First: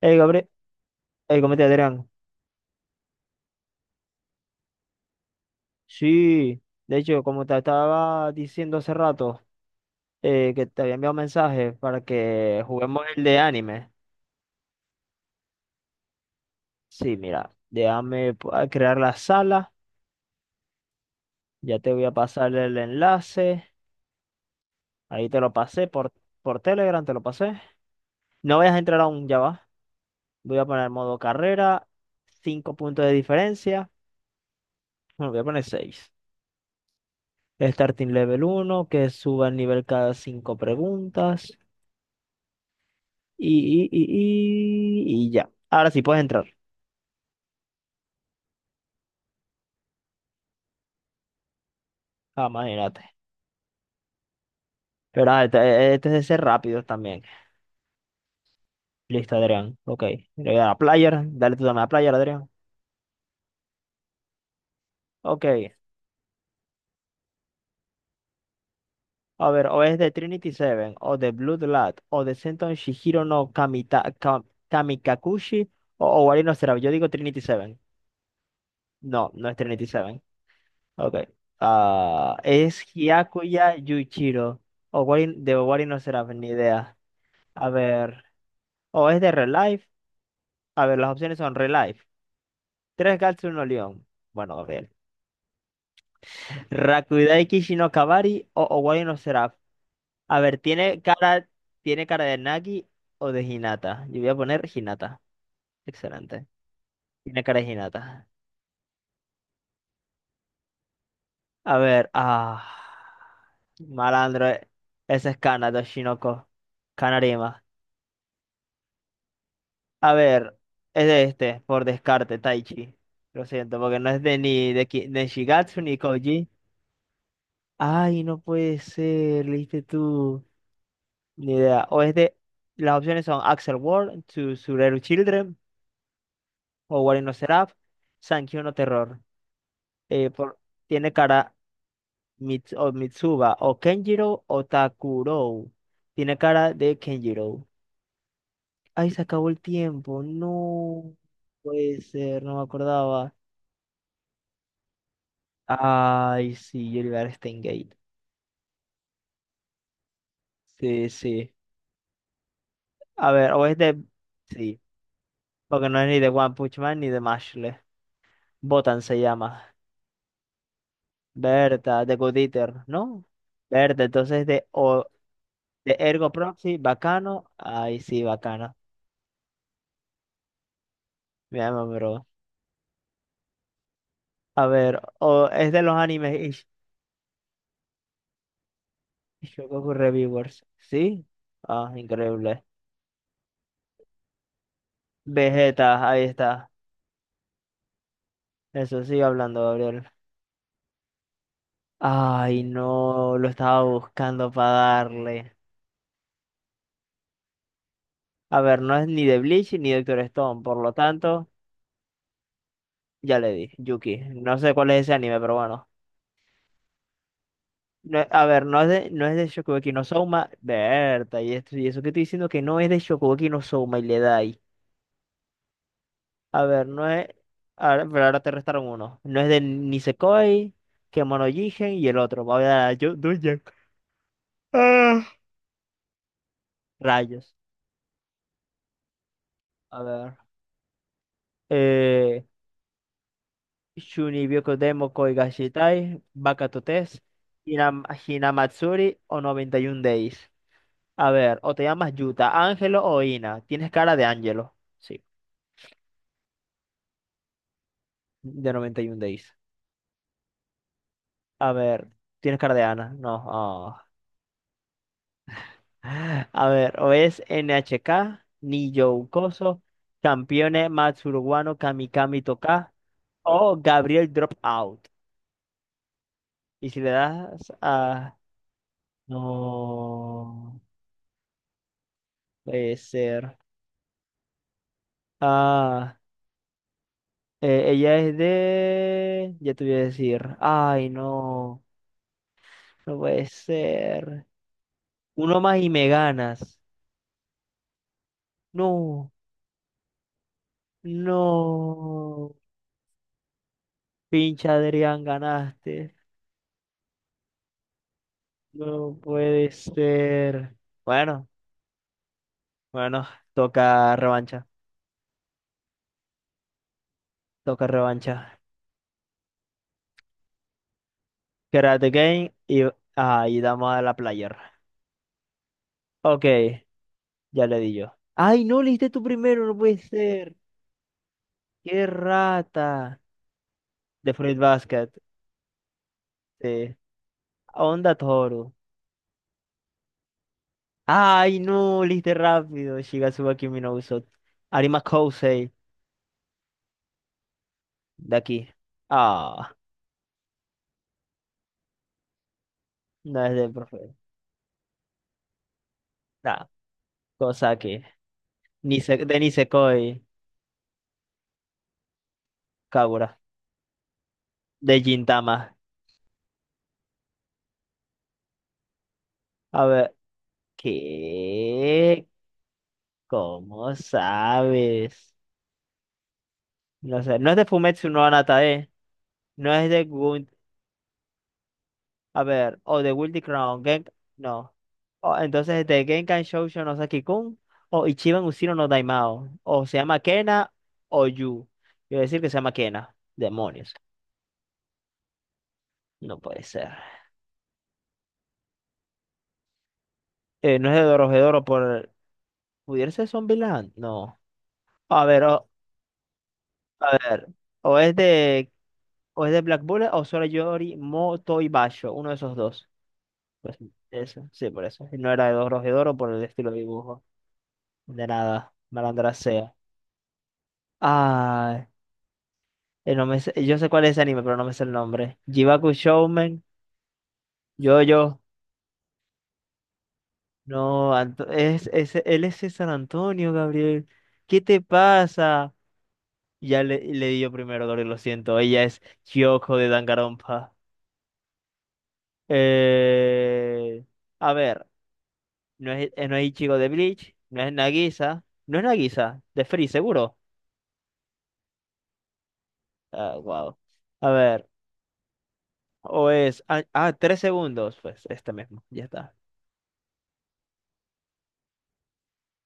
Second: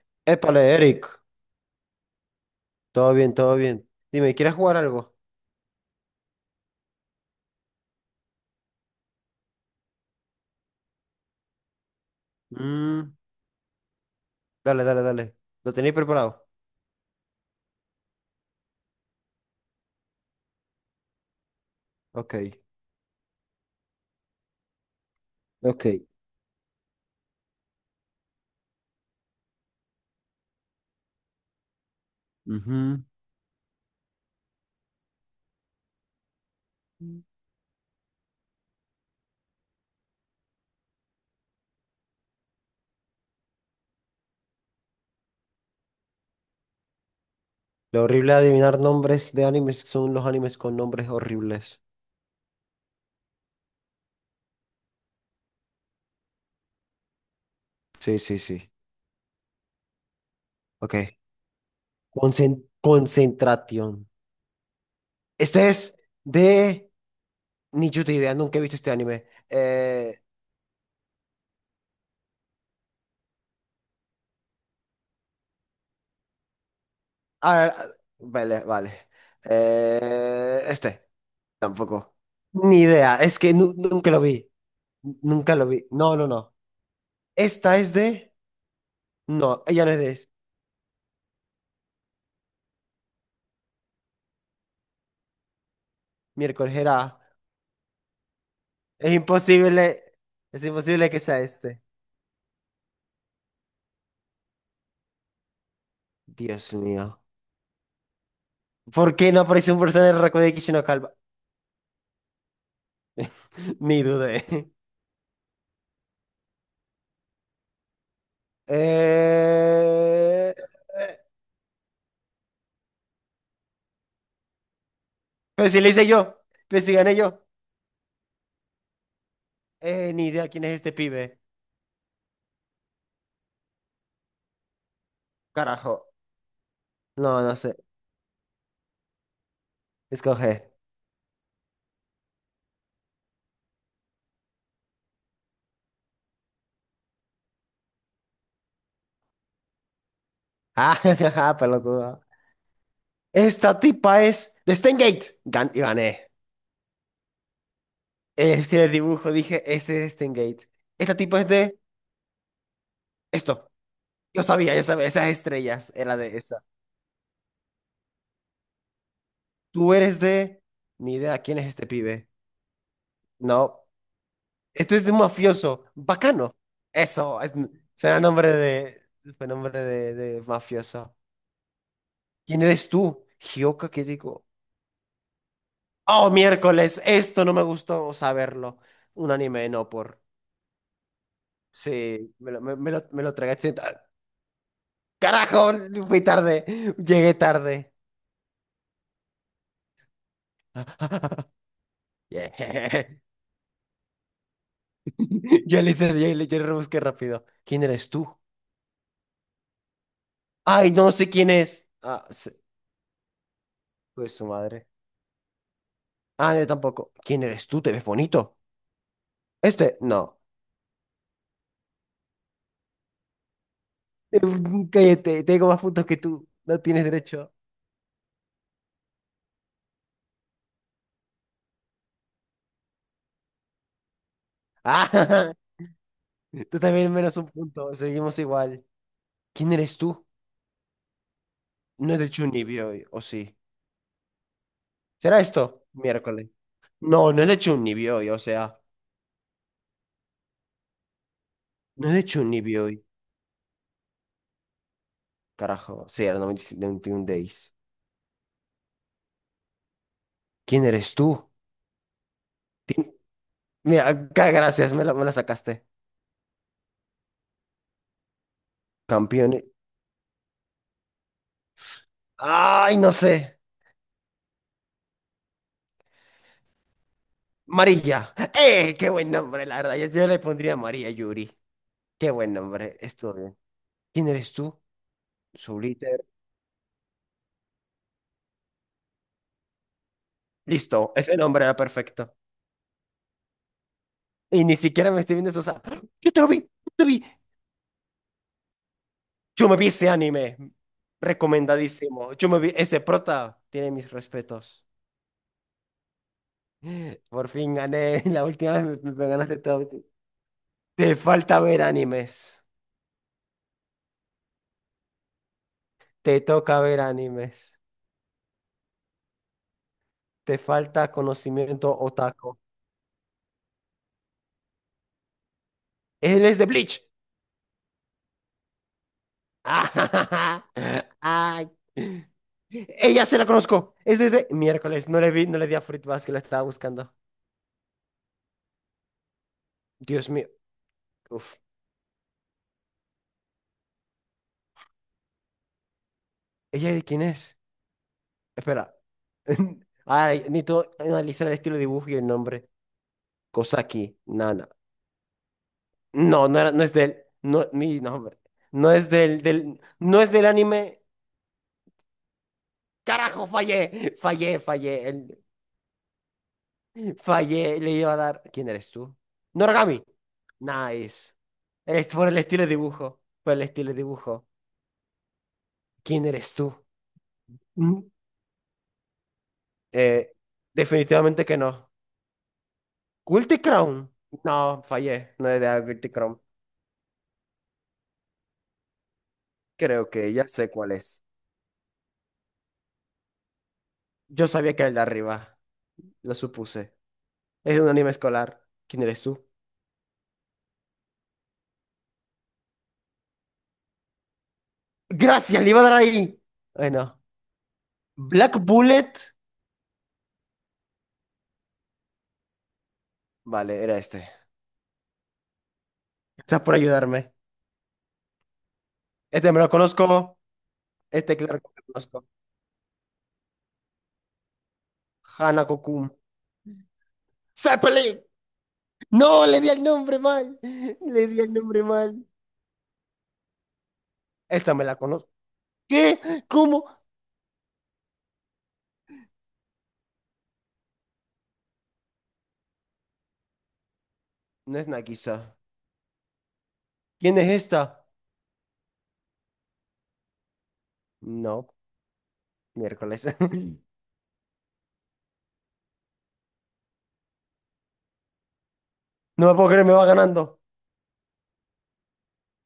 Hey, Gabriel, Épale, Eric. hey, ¿cómo te Adrián? Todo bien, todo bien. Dime, ¿quieres jugar algo? Sí, de hecho, como te estaba diciendo hace rato, que te había enviado un mensaje para que juguemos Mm, el de anime. dale. ¿Lo tenéis preparado? Sí, mira, déjame a crear la sala, ya te voy a Ok. pasar el enlace, ahí te lo Ok. pasé por Telegram, te lo pasé. No vayas a entrar aún, ya va. Voy a poner modo carrera, cinco puntos Ujú. de diferencia, bueno, voy a poner 6. Starting level uno, que suba el nivel cada 5 preguntas. Y ya. Ahora sí puedes entrar. Lo horrible de adivinar nombres de animes son los animes con nombres horribles. Ah, imagínate. Pero este es de ser rápidos también. Sí, sí, sí. Listo, Adrián. Ok. Le voy a dar a Ok. player. Dale tú también a player, Adrián. Concentración. Este Ok. es de... Ni yo te idea, nunca he visto este anime. A ver, o es de Trinity Seven, o de Blood Lad, o de Senton Shihiro no Kamita, Kamikakushi, o Owari no Seraph. Yo digo Trinity Ah, Seven. vale. No, no es Trinity Seven. Eh, Este, Ok. Tampoco. Ah, Ni es idea, es que Hyakuya nunca lo vi. Yuichiro. O de Nunca lo Owari vi. no No, no, Seraph, ni no. idea. A Esta es ver. de. O es de No, ella Relive. no es de A ver, las opciones son Relife, Tres Gats, Uno León. Bueno, Gabriel. miércoles. Era. Rakudai Kishi no Kabari o Owari Es no Seraph. imposible. A ver, Es ¿tiene imposible que sea cara, este. tiene cara de Nagi o de Hinata? Yo voy a poner Hinata. Excelente. Dios mío. Tiene cara de Hinata. ¿Por qué no aparece un personaje de Raku de Kishino Calva? A ver, ah. Ni dudé. Malandro, eh. Ese es Kana, Doshinoko, Kanarima. A Eh... ver, es de este, por descarte, Taichi. Lo siento, porque no es de ni de, de Pero Shigatsu si le ni hice yo. Koji. Pero si gané yo. Ay, no puede ser, leíste Ni tú. idea quién es este pibe. Ni idea. O es de. Las opciones son Axel World, To Tsureru Children, Carajo. o Wari no No, no Seraph, sé. Sankyo no Terror. Eh, por, Escoge. Tiene cara o Mitsuba, o Kenjiro, o Takuro. Tiene cara de Kenjiro. Ay, se acabó el tiempo. Ah, No puede pelotudo. ser, no me acordaba. Esta tipa es de Steingate. Gané. Ay, sí, yo le iba a dar Steingate. El estilo de dibujo, dije, ese es Stengate. Sí, Este tipo es sí. de A ver, o esto. es de. Yo sabía, Sí, yo sabía, esas porque estrellas no es era ni de de One esa. Punch Man ni de Mashle. Botan se llama. Tú eres de... Ni idea, ¿quién es este Berta, de pibe? Goodieater, ¿no? No. Berta, entonces de, Esto o, es de un mafioso. de Ergo Bacano. Proxy, Eso, bacano. es... Ay, suena sí, nombre bacano. de... fue nombre de, mafioso. Me llama, bro. ¿Quién eres tú? Hioka, ¿qué digo? A ver, o es de los Oh, animes. miércoles, esto no me gustó saberlo. Un Ish, anime, no Shogoku por... Reviewers. ¿Sí? Ah, Sí, me lo, increíble. me, me lo, me lo tragué. ¡Ah! Carajo, Vegeta, fui ahí tarde. está. Llegué tarde. Eso sigue hablando, Gabriel. Ay, Yeah. no, lo estaba buscando para darle. Yo le hice, yo le rebusqué rápido. ¿Quién eres tú? A ver, no es ni de Bleach ni de Doctor Stone, por Ay, lo no sé tanto, quién es. Ya le di. Yuki. Pues su No sé madre. cuál es ese anime, pero bueno. Ah, yo tampoco. ¿Quién eres tú? ¿Te ves No, a bonito? ver, no es de Shokugeki Este, no no. Souma, Berta, y esto y eso que estoy diciendo que no es de Shokugeki no Souma y le da Eh, ahí. Cállate, tengo más puntos que tú. A No ver, tienes no es. derecho. Ahora, pero ahora te restaron uno. No es de Nisekoi, Kemono Jigen y el otro. Voy a dar a Doujin. Ah, Ah. tú también menos un Rayos. punto. Seguimos igual. ¿Quién eres A tú? ver. No es de Eh, Chunibyo, o sí. Shuni Byokodemo Koi ¿Será esto? Gashitai, Miércoles. Bakato Test, No, no es de Chunibyo, o sea. Hinamatsuri o 91 Days. A ver, o te No llamas es de Yuta, Chunibyo, Ángelo o Ina. Tienes cara de Ángelo. Sí, carajo. Sí, era 95, 91 days. de 91 Days. ¿Quién eres tú? A ver, tienes cardeana. No. ah. Mira, gracias, me la sacaste. A ver, o es NHK, Niyo Campeón. Ukoso, Campione Matsuruguano, Kamikami Toka Ay, no sé. o Gabriel Dropout. Y si le das María. a... ¡Eh! Qué buen nombre, la verdad. Yo le pondría No, María Yuri. Qué buen puede nombre. Estuvo bien. ser. ¿Quién eres tú? Soul Ah, Eater. Ella es de... Ya te voy a decir. Ay, Listo, ese nombre era no, perfecto. no puede ser. Y ni siquiera me estoy viendo eso. Uno O más sea, y me yo te lo vi, yo ganas. te vi. No, Yo me vi ese anime. Recomendadísimo. Yo no. me vi ese prota. Tiene mis Pinche respetos. Adrián, ganaste. Por fin gané. La última vez me, No me ganaste puede todo. ser. Te Bueno, falta ver animes. bueno, toca revancha, Te toca ver animes. toca revancha. Te falta conocimiento Karate Game otaku. y ahí damos a la player. Ok, Él es de Bleach. ya le di yo. Ay, no, le diste tú primero, no puede ser. Ay. Qué rata. Ella se la conozco. Es De desde Fruit miércoles. Basket. No le vi, no le di a Fruitbasket que la estaba Sí. buscando. Onda Toro. Dios mío. Uf. Ay, no, le diste rápido. Shigatsuba Kimi no Uso. Arima Kousei, ¿Ella de quién es? de aquí. Espera. Ah, Ay, necesito analizar el estilo de dibujo y el nombre. no es del profe. Kosaki, Nana. No, no Nah, era, no es del. No, cosa mi que. nombre. No es Nise, de del. No Nisekoi. es del anime. Carajo, fallé. Fallé. De Gintama. Fallé, le iba a dar. ¿Quién eres tú? A Noragami. ver, Nice. Es ¿qué? por el estilo de dibujo. Por el estilo ¿Cómo de dibujo. sabes? ¿Quién eres tú? No sé, no es de Fumetsu Mm, no Anatae, no es de eh, Gun, definitivamente que no. a ver, o de Guilty Guilty Crown, Crown. no. No, fallé. O, No le di entonces es de Guilty Crown. Genkan Shoujo no Saki-kun o Ichiban Ushiro no Daimao, o se Creo llama que ya sé Kena cuál es. o Yu. Quiero decir que se llama Kena. Demonios, Yo sabía que era el de arriba. Lo no puede ser. supuse. Es un anime escolar. ¿Quién eres tú? No es de Dorohedoro por. ¿Pudiera ser Zombieland? No. A ver, Gracias, o, le iba a dar ahí. a Bueno. ver, o es Black de. Bullet. O es de Black Bullet o Sorayori Motoibashi, uno de esos dos. Pues Vale, era este. eso, sí, por eso. Y no era de Dos de Oro por el Gracias estilo por de dibujo. ayudarme. De nada, malandra Este me lo sea. conozco. Este claro que me Ah, lo conozco. No me sé- Yo sé cuál es ese anime, pero no me sé el nombre. Jibaku Hanako-kun. Shounen, ¡Zeppelin! yo. ¡No! Le di el nombre mal. No, Le di el nombre mal. él es de San Antonio, Gabriel. ¿Qué Esta te me la conozco. pasa? ¿Qué? Ya ¿Cómo? le di yo primero, Gabriel, lo siento. Ella es Kyoko de Danganronpa. Eh, a No ver. es Nagisa. No es Ichigo de Bleach, ¿Quién es no es esta? Nagisa, de Free, seguro. No, miércoles. Ah, wow. A ver, o es. Tres segundos, pues este mismo, ya está. No me puedo creer, me va ganando.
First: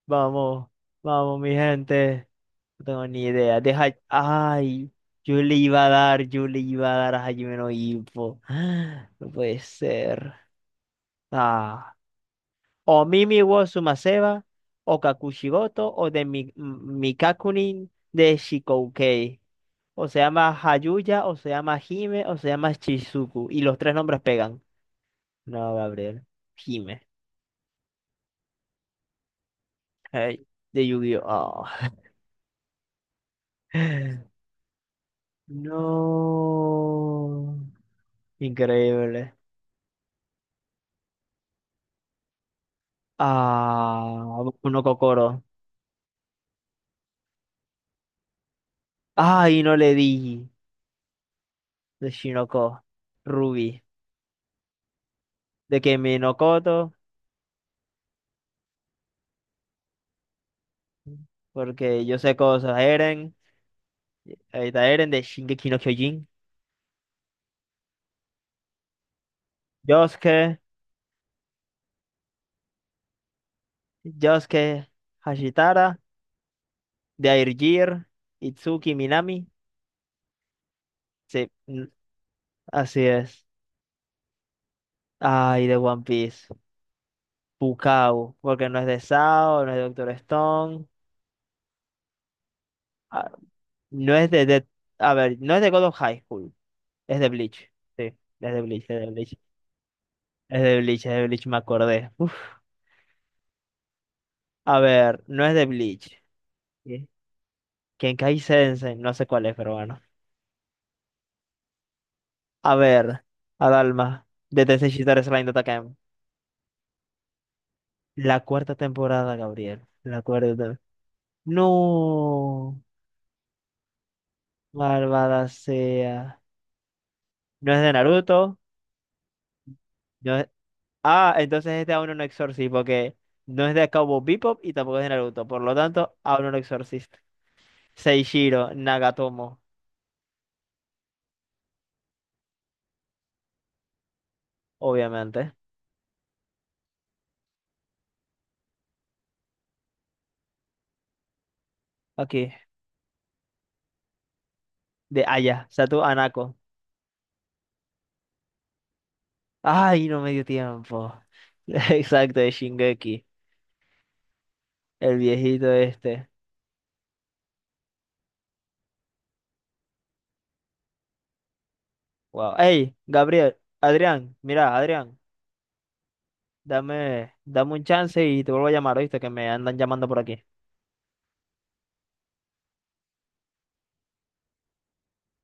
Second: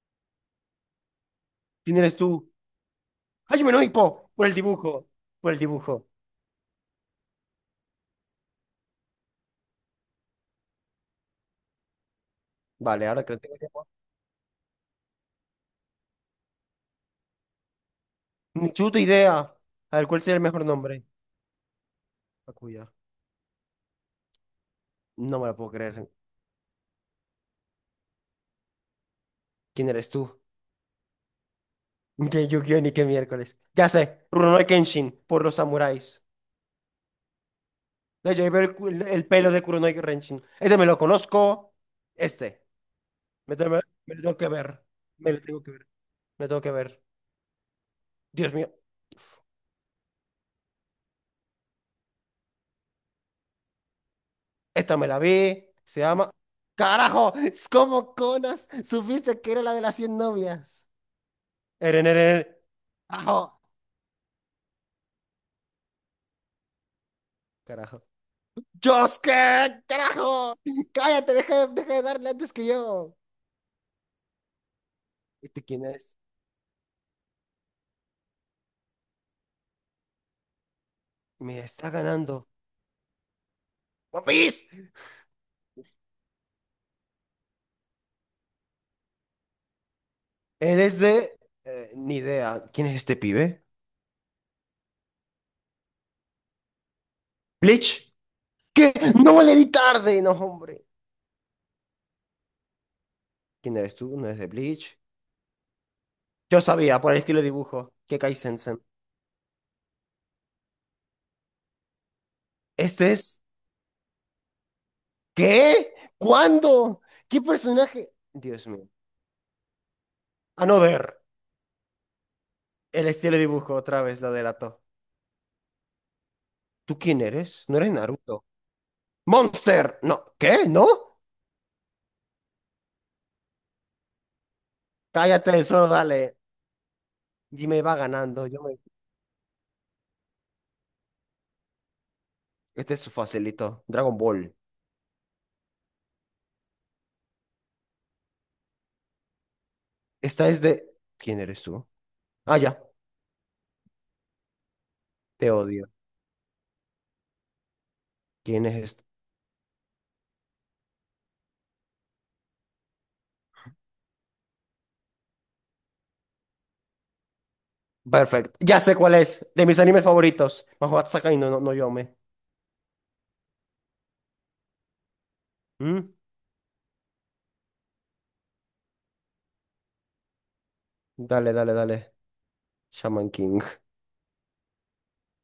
Vamos, vamos, mi ¿Quién eres gente. tú? No tengo ni idea. ¡Hajime no Deja. Ippo! Por el Ay, dibujo. yo Por le el iba a dibujo. dar, yo le iba a dar a Hajime no Ippo. Ah, no puede ser. Ah, o Vale, ahora que lo Mimi tengo wo tiempo. Sumaseba, o Kakushigoto, o de Mikakunin de Ni chuta idea. Shikoukei. A ver, O se ¿cuál sería el llama mejor nombre? Hayuya, o se llama Hime, o se llama Akuya. Chizuku. Y los tres nombres pegan. No me la puedo No, creer. Gabriel. Hime. ¿Quién eres tú? Ay, de Yu-Gi-Oh! Ni que Yu-Gi-Oh! Ni que miércoles. Ya sé. Ah. Rurouni Kenshin. Por los samuráis. No. No, yo iba el, el Increíble. pelo de Kuronoi Kenshin. Este me lo conozco. Este. Me, te- me- me lo tengo Ah, que uno ver. Kokoro. Me lo tengo que ver. Me lo tengo que ver. Dios mío. Ay, no le di. De Shinoko. Ruby. Esta me la vi. De Se Kimi llama. no Koto. ¡Carajo! Es como Conas. Supiste que era la de las 100 novias. Porque Eren, yo sé eren. cosas. Eren. Carajo. Ahí está Eren de Shingeki no Kyojin. Carajo. ¡Josuke! Yosuke. ¡Carajo! ¡Cállate! Deja de darle antes que yo. Yosuke. ¿Este quién Hashitara. es? De Airgear, Itsuki, Minami. Sí, Me está ganando. así es. ¡One Piece! Ay, de One Piece. Pukao, porque no es de Sao, no es de Doctor Él Stone, es de. Ni idea. ¿Quién es este ah, pibe? no es de, a ver, no es de God of High School, es de Bleach. Sí, Bleach. es de Bleach, ¿Qué? es de Bleach. No le di tarde, no, Es de hombre. Bleach, es de Bleach, me acordé. Uf. ¿Quién eres tú? ¿No eres de A Bleach? ver, no es de Bleach. Yo sabía, ¿Sí? por el estilo de dibujo, que Kai Kenkai Sensen. Sensei, no sé cuál es, pero bueno. A ver, ¿Este es? Adalma, de Tensei Shitara Slime Dottakemi. ¿Qué? ¿Cuándo? ¿Qué personaje? La Dios cuarta mío. temporada, Gabriel. La cuarta A no temporada. ver. No. El estilo de dibujo otra vez lo delató. Malvada sea. ¿Tú quién eres? No No es de eres Naruto. Naruto. ¡Monster! No. No es. ¿Qué? ¿No? Ah, entonces este aún no Exorcist, porque no es de Cowboy Bebop y tampoco es de Naruto. Por Cállate, lo solo tanto, dale. aún no Exorcist. Dime, va ganando. Yo Seishiro me... Nagatomo, Este es su facilito. Dragon Ball. obviamente. Esta es de... ¿Quién eres tú? Aquí, Ah, ya. de Te Aya, odio. Satu Anako. ¿Quién es Ay, no me dio tiempo. Exacto, de Shingeki, el viejito este. Perfecto. Ya sé cuál es. De mis animes favoritos. Mahoutsukai no Yome. Wow. Hey, Gabriel, Adrián, mira, Adrián, ¿Mm? dame, dame un chance y te vuelvo a llamar, ¿oíste? Que me andan llamando por aquí. Dale. Shaman King.